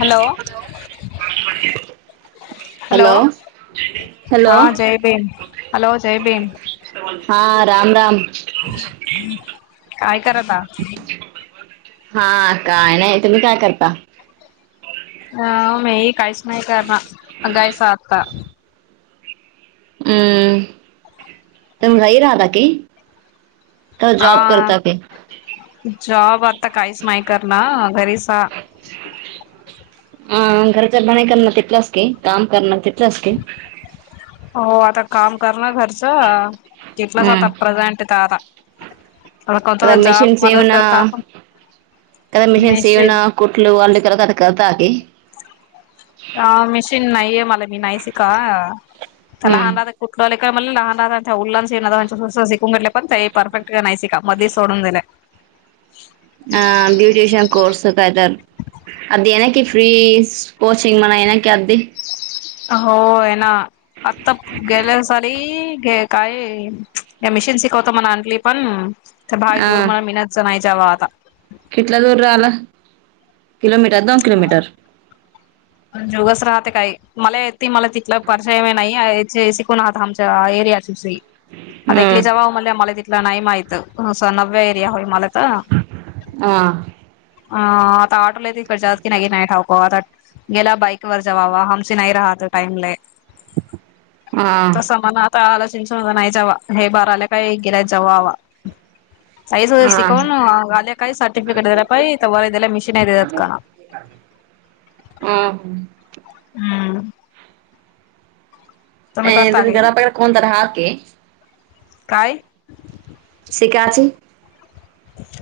Hello hello, hello हा जय Bhim hello जय भीम हा राम, राम काय कराला हा काय नाही तुम्ही काय करता? अ म काहीच नाही करणार गायच आत्ता हम्म [unintelligible] का जॉब हा, करता की जॉब आता काहीच नाही करना घरीच हा. [unintelligible] अ घरच बणाई करणार तिथलाच की, काम करणार तिथलंच की. हो, आता काम करणार घरच, तिथल काय हम्म आता प्रेझेंट काय आता- आता कोणता [unintelligible] जॉब मशीन सव मला ना करता आपण ते मशीन सवू मेसेज ना [unintelligible] कुठल वालेकरला [unintelligible] ताकी ह मशीन नाहीये मला मी नाही शीका, त्या हम्म लहान- कुठलंय मला लहान लहानं शिकून [unintelligible] घेतले पण ते परफेक्ट नाही शिका. मध्ये सोडून दिले. हा, ब्युटिशिन कोर्स [unintelligible] कायतर. अप येकी फ्री कोचिंग म्हणाक अबी. [unintelligible] हो आहे ना. आता गेले साली काय मशीन शिकवत म [unintelligible] ण आणली पण- तर भाई दूर मला मिनतच नाही जावा आता. किठला दूर राहिला. किलोमीटर, दोन किलोमीटर. जवसच राहते काय, मला येत ती मला तिथला परचयम नाही शिकून आहात आमच्या एरियाची. आता एकली जव म्हणल्या मला तिथलं नाही माहित, अस नव्या एरिया होई मला तर. हा. [unintelligible] गेला बाईक वर जवावा, हमसे नाही राहत टाईमले. [inaudible] तसं मण आता आला चिंच नाही जावा, हे बार आल्या काही गेलायत जावावा. साईज वगैर शिकवून आल्या काही सर्टिफिकेट दिला पाहि, तवा तीला मशीन देतात का? [unintelligible] हम्म. तुम्ही करता अ का घरा प [unintelligible] कोणतर हाकी. काय? शिकायची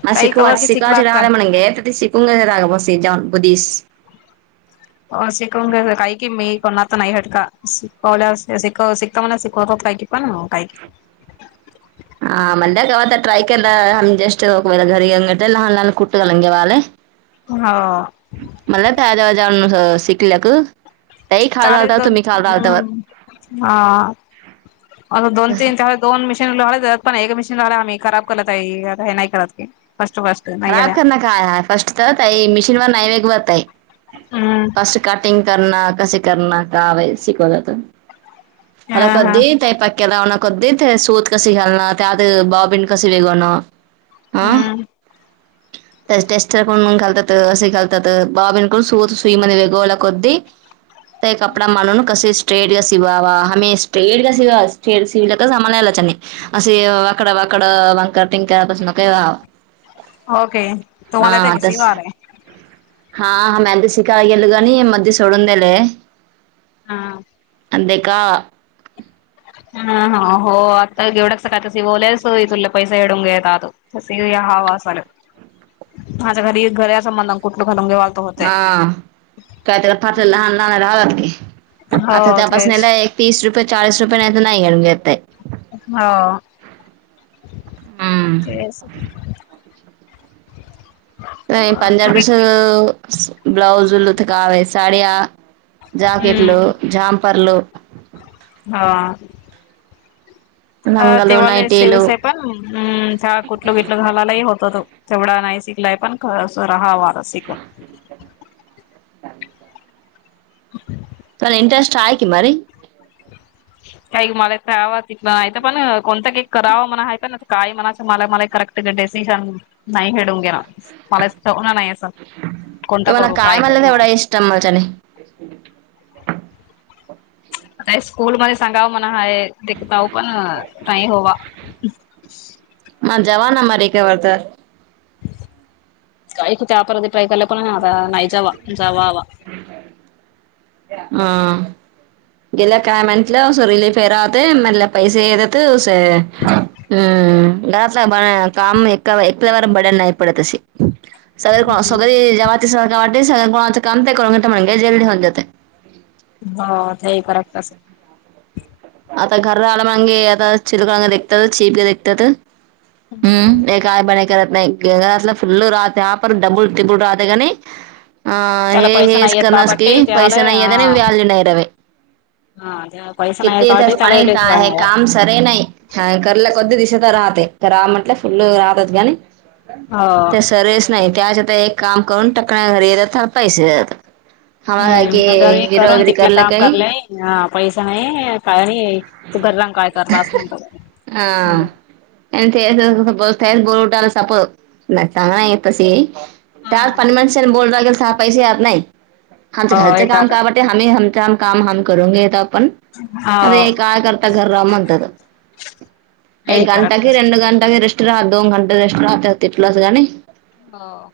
म काही कवर शिकवाू कि शिकायची शिकलात का राहिला म्हणून घ [unintelligible] [unintelligible] [unintelligible] पण म काय. ह म्हटल कवातर ट्राय केला जस्टवेेला घरी [unintelligible] लहान, लहान [unintelligible] हो. मला त्याज्यावा जान शिकल्या क [unintelligible] ले दोन [unintelligible] हा म दोन तीन त्या दोन मशीन लले पण एक मशीन लाला आम्ही खराब करत आहे हे नाही करत की फर्टू फट [unintelligible] खराब कर ना काय ह फर्स्ट तरई मिशीन व नाही वेग बत आहे. हम्म फस्ट कटिंग करण, कसे करणं, काव शिकवल जात. हा हला हा कधे तय पक- केलावण कदी ते सूत कशी घालण त्या आत भावबीण कशी [unintelligible] हा हम्म. त्या टेस्टरून घालतात असे घालतात बाबीनकून सु सुई ममध्ये वेगला क [unintelligible] ते कपडा मानून कसे- स्ट्रेट ग शिवा आमे स्टेट ग शिवा स्ट्रेट सिवला का सममालायलाचंनी [unintelligible] असे वाकडा वाकडं वांकर टिंकपासून काही- तस [unintelligible] हा, हा. मॅद शिका गेल ग नी, म ती सोडून देेले. हा. दे का? हा, हा. हो आता एवढा [unintelligible] पैसा [unintelligible] [unintelligible] हा काय त्याला [unintelligible] लहान लहानला हवात की. आता हो तपासणी तेच लाय. तीस रुपये, चाळीस रुपये. नाही तर नाही घेऊन घेतय. हा. तेच की. [inaudible] नाही, पंजाब कसं, ब्लाऊज [unintelligible] साड्या. जाकेटल, हम्म झामपर्ल. हा. अ तेव्हा लय शेवे सा पण कुठल कुटल घालायला ही होत होतं. तेवढा नाही शिकलाय. पण [unintelligible] राहावा शिकून. [inaudible] [inaudible] त इंटरेस्ट हाय की, मरीन. काय मला करावा ति पण कोणतां, केक करावा? म्हणा आहे का ना काय म्हणायं. मला मला कराक्. डसिजन नाही हडूंगे. [unintelligible] मला नाही. कोणता करू? काय करू? [unintelligible] [inaudible] आता स्कूल मध्ये सांगावं म्हणा हय. तेकताऊ पण, नाही होवा. माझ जवाना, म र का वारत. काही कुठ? अपराधी ट्राय करलं, पण आ नाही जावा जावा वा. हं. गेल्या काय म्हटलं. सुरिली फेराहते. मला पैसे येत [unintelligible] [unintelligible] [unintelligible] हो. ते करा तस. आता घर्रआल्या मागे, आता चिलकग देखतात. चीप देखतात. हम्म. एक काय पणे करत नाही. गला फुल्ल राते, आपर डबुल- तिबल राते काणी अ त्याला हे पैसे हेच नाही आहेत करणारस की काबट्टी त्याला पैसे नाही आहेेत. नाही वॅल्यू नाही रवे. हा त्या पैस किती तर फणे काय है काम. सरे नाही. ह कर्ला कोद दिशे तर राहते. त राव म्हटे फुल् रातात गणी त्या सरेच नाही. त्याच आता एक काम करून टाकण्या घरी थरपायचे. हम्म जरी करून तिथलं काम [unintelligible] हा [unintelligible] [unintelligible] [unintelligible] काम हा हो एक हम करून गेेता पण हा. अं कायकर्ता घरातलं एक हे गंट करत की रे गंटा कं रं राहतं दोन घंटं रेस्ट राहतांत तिथलाच गं नाहीं हो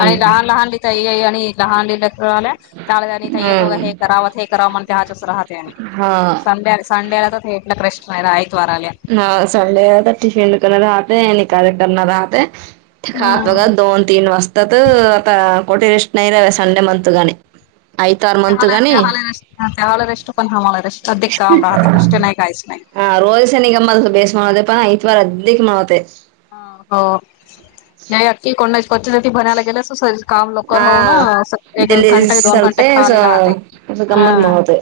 आणि लहांन लहांन लिहिता येई आणि लहांन लिहिल्यां तरं आल्यां तादारीथ येतो हम्म हे करावं ते करावं म्हणते त्यां हच्यांच राहते आणि हा संडे आंला संडेला तरं थेटलां प्रश्न नाहीं ऐतं वारां आल्यां हं संडे तरं टिफिन दुकानं राहते निकांल करणारं राहते खातं हम्म बघां दोन तीनं वाजतांत आंता कोठे रेसं नाहीं रे संडे मणं तुं गाणें चहा चहा रं चहांला रेष्टं पणं ह्हांला रं अधिक कामं राहतं रेष्ट नाहीं काहींचं नाहीं हां रोज सं निगम ते बेसं म्हणवते पणं इतवार अधिक माणवते हं हो नाहीं अखी को परति बनांयला गेलं असं हंहं ली दोन घंटा सलते खाली असं राहते असं हा गंमत महतेय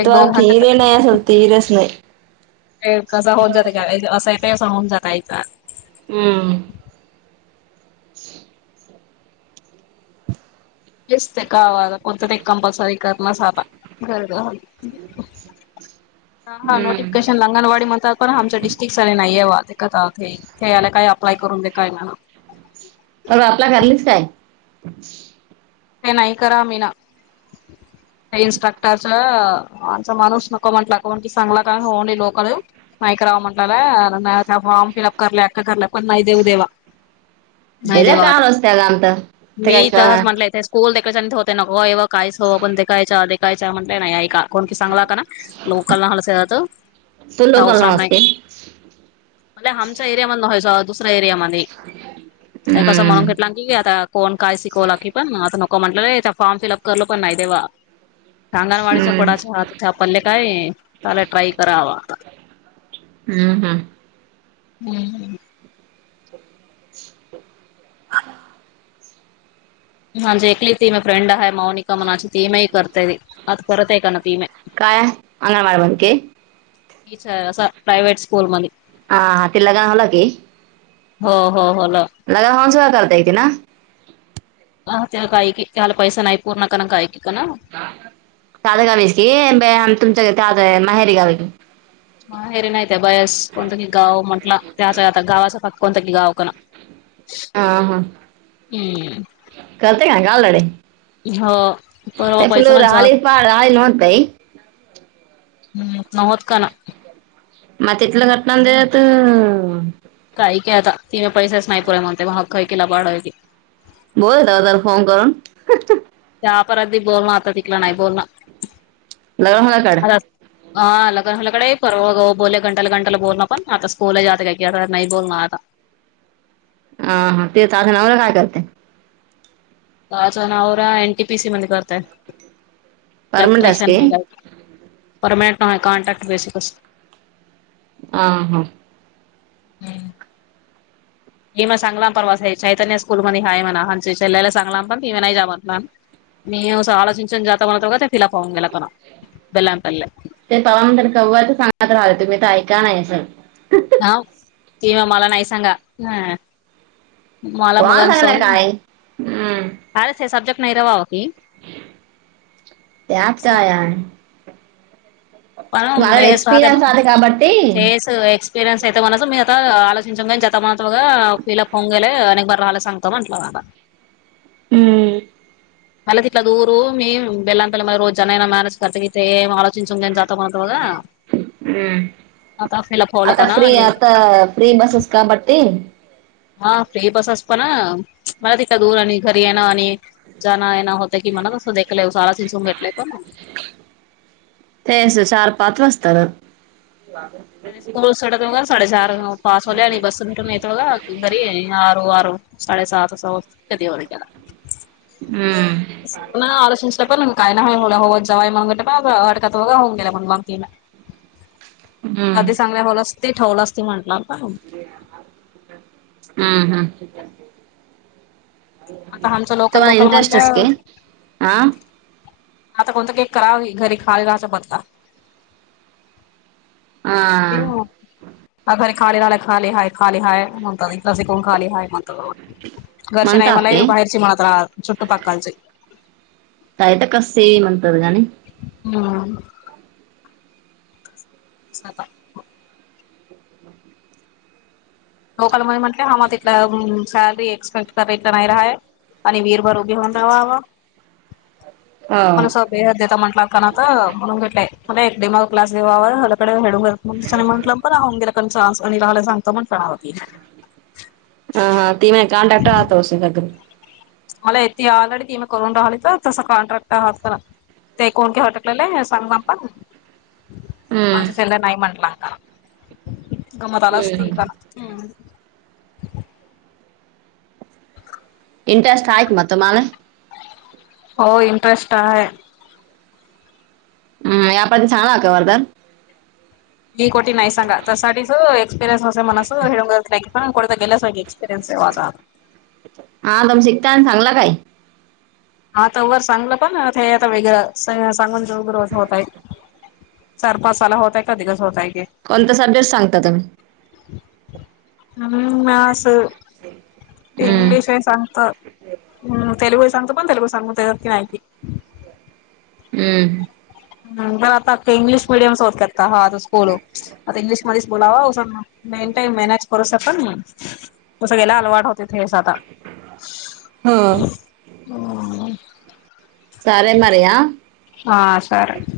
एक दोन घंटे ती रे नाहीं असलं तरी चं नाहीं कसां होऊन जाते कां असं येतं असं होऊन जातांयचा हम्मं ह [inaudible] [unintelligible] दिसतं कावांता कोणतं ते कंपल्सरी करण्यांस आंता गरं झां हां हां हम्म नोटिफिकेशन आंगणवाडी म्हणतांत पणं आमच्यां डिस्ट्रिक्टटचाले नाहीये वां ते कथं यायंला कायं अप्ला करूंन दे कायं म्हंटला मंग आपल्यां घरलीचं कायं ते नाहीं करां मी नं ह [inaudible] [unintelligible] इन्स्ट्रक्टरच आमचां माणूंस नको म्हंटला कां म्हंण की सांगला कायं हो नाहीं लोकं नाहीं करांवा म्हटलंला त्यां फॉर्म फिलअप करले अलं पणं नाहीं देऊं देलां बलां काहारं असस्तगत कांत स्ल देखयच्यां ते होते नको एव कायंच हो पणं खायचं देखायच म्हंटय नाहीं एकां कोण कं चांगला कां नां लोकांना हलांत तू रावंस लोकल राम नाहीं नसते मं आमच्यां एरिया मध्यें दुसऱ्यां एरिया मध्यें कसं हम्म. म्हणूंन घलं आंता कोणं कायं शिकवंला की पणं आं म्हटलं र फॉर्म फिलअप करलो पणं नाहीं देवा आंगणवाडीचा हम्म पडायचं हातं आपल्याले कायं सर्व ट्राय करांवा हम्मं हम्मं हम्मं हं हांजे एकली ती मे फ्रेंड आहे माौनिका म्हणांज तीमेही करतेय आंता करतं आहे कां नां ती मे कायं अंगणवा बणं की हीचं आहे असां प्रायवेट स्कूंल मध्यें हं हां तिला जांवा लागेल की हो हो हो लं लगां हचवां करतायती नां हां त्यां गायकी त्यांला पैसा नाहीं पूर्ण कां नां गायकी कां नां ताजं गावीस की तुमच्यां ताजं माहेरी गांवी की माहेरी नाहीत आहे बयांस कोणतं की गावं म्हटलं त्यांचा आंता गावांचा फक्तं कोणतं की गावं कां नां हां हां हम्म करते कां गावं लडे हो परवा ते फल पैसा ना राले जात पां राली नतई हम्मं नव होतं कानां मं तिथलं घटनां देत काही काय आता ति म पैसेच नाही पुरे म्हणते मग खै किला पाढायती. बोल दादाला फोन करून. तेव्हा पण [unintelligible] बोलण आता तिकला नाही बोलण लग्न होला काड आता. हा लग ह लकड पर बोलले घंटाला घंटाला बोलणं पण आता स्कूल जात काय की आता नाही बोलण आता. अ हा ते चाल ना मग नवरा काय करते. काज नव रा एनटी पी सी मध्येकरतय. परमनंट आहेस इलेक्ट्रिशियन की नाही परमानंटनाही कॉन्ट्रॅक्ट बेसिकस. ह हां! हे मग सगलाम परवास हे चैतन्य स्कूल मध्ये हाय म्हणा म्हणाला सांगलाम पण ती म नाही जाव म्हत मी स आलचचून जात म्हणातो क ते फिलापव गेलातान बेल्लां पल्ले. ते पावानंतर कह तर सांगत राहाले तुम्ही तर ऐका नाहीयल. नाव सीमा मला नाहीयसांगा ह. मला कोणाला मगन स सांगलं काय हम्म कारच हे सब्जेक्ट नाही रवावा की. त्यात सो काय हाय. पणस बाये साधा एक्सपिरियन्स तेच. एक्सपरियनस म्हनस मी आता आलोच आणि जता मत फीलअप होव गेलालं आणि बर रालेला सांतमंला सांगतो वाला. हम्म! मलात इला दर मी बेलानंतला म रोज जन ना मानस. [unintelligible] हम्म! आता फ्री आता फ्री बसेस काबटी. हा फ्री बसस पण अ मला तिकं दूर आणि घरी येणं आणि जना ये न होतं की म्हणा तसंखलंय सारा चिंचून घेटय पण तेच चार पाच वाजताना. स्कूल सो दोघंच. साडेचार पास होले आणि बसठ येतो का घरी आर आर साडेसात अस हो. कधी वर केला. हम्म. [unintelligible] अदी चांगल्या होलस ते ठेवलं अस त म्हटलं. हम्म हम्म. आता आमचं लोकल तुम्हाला लोकल इंटरेस्टच की. म्हटलं आता कोणतं केक कराववी घरी खाल घायच्या पत्ता. [unintelligible] [unintelligible] घरचे नाही म्हणतात मला की बाहेरचे मलात रा चुट्ट काकांचे. तय तर कसे म्हणतात गणी. हा. [unintelligible] लोकल म म्हटले हा तिथ सॅलरी एक्सपेक्ट करला नाही राहाय. आणि वीरभरूभी हो वा वा. आणि [unintelligible] म्हटलं पण राहून गेलाण स आणि राहायला सांगत म्हण काणा होती. ह हा तिम कानडाक्ट आ तो स घगरू. मला येते आऑलरेडी ती मी करून राहिली तर तस कॉन्ट्रॅक्ट आहात ना. ते कोणते्या हॉटेलले [unintelligible] सांग पण आचं चलं नाही म्हटला का. ग [unintelligible] मत आला असते पण हम्. इंट्रेस्ट आहे म तुम्हाला? हो इंटरेस्ट आहे. हम्, या आपण छान का वरदर. मी कोटी नाही सांगा त्यासाठीच एक्सपिरियन्स होते [unintelligible] म हेि. हां कोडत गलासग एक्परयनस याव आ [unintelligible] हा तम शिकता आणि सांगला काय [unintelligible] हा तर वर चांगलं पण ते आता वगरं सांगून रग्र होतय. चारपासाला होतय कधीकच होतय की. कोणता सब्जेट सांगात तुम्ही. हम्म, म अस. इंग्लिश हे सांगत. हम, तेलगु सांगत पण तेलगू सांगू देता की नाही. हम्. तर आता इंग्लिश मिडियम सोडतात का? हा आता स्कूल आता इंग्लिशमध्ये बोलावां मेन टाईम मॅनेज करू शकत मी तसं गेला अलवाट होत. तेथेच आता. चालेल मला या. हा चालेल.